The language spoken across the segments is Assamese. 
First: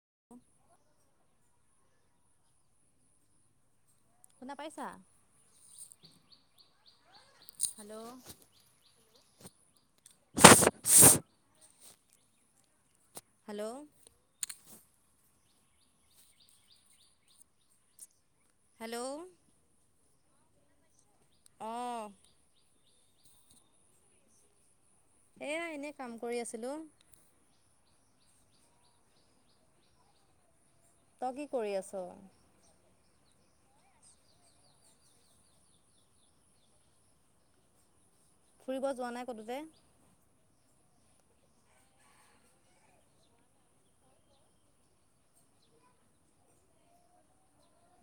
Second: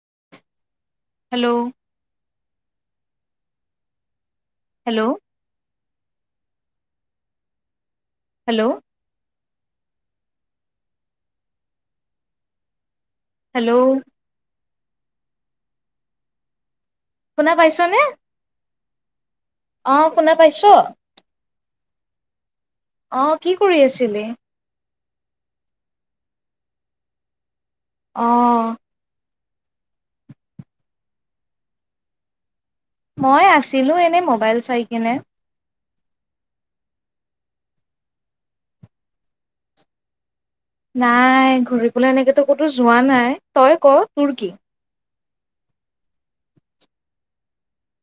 [inaudible] হেল্ল' শুনা পাইছা? হেল্ল' হেল্ল' [inaudible] হেল্ল' শুনা পাইছ নে? হেল্ল' অ, শুনা পাইছ? অঁ অ, কি কৰি আছিলি? এয়া, এনেই কাম কৰি আছিলোঁ। অ' তই কি কৰি আছ? মই আছিলোঁ এনে মোবাইল চাই কিনে। ফুৰিব যোৱা নাই ক'তো যে নাই ঘূৰিবলৈ এনেকেটো ক'তো যোৱা নাই তই ক' তোৰ কি?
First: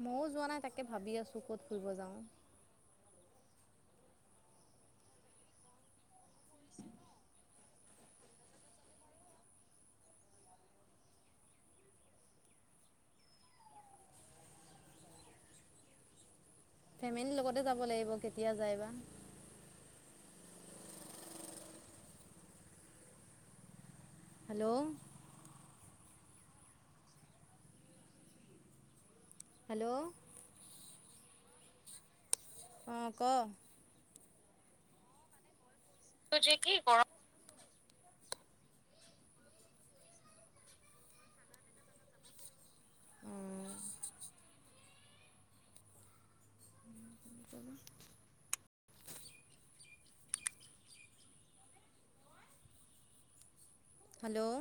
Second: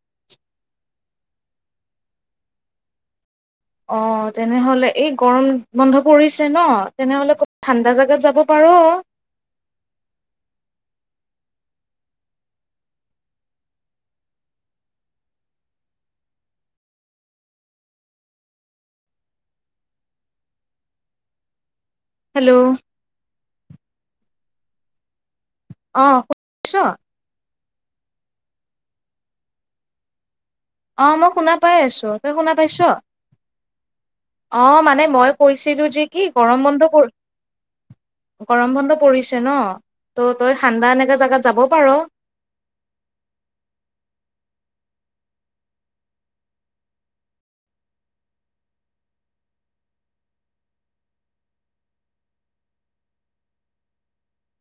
ময়ো যোৱা নাই তাকে ভাবি আছোঁ ক'ত ফুৰিব যাওঁ। অ', তেনেহ'লে এই গৰম বন্ধ পৰিছে ন' তেনেহ'লে ক ঠাণ্ডা জাগাত যাব পাৰ'। ফেমিলিৰ লগতে যাব লাগিব কেতিয়া যায় বা। হেল্ল'। হেল্ল'। অ', শুনি আছ'? হেল্ল'। অ', মই শুনা পাই আছোঁ। অ', ক'। অ', মানে মই কৈছ ছিলো যে কি গৰম বন্ধ ভ গৰম বন্ধ পৰিছে ন', ত' তই ঠাণ্ডা এনেকা জাগাত যাব পাৰ। [inaudible] [inaudible] হেল্ল',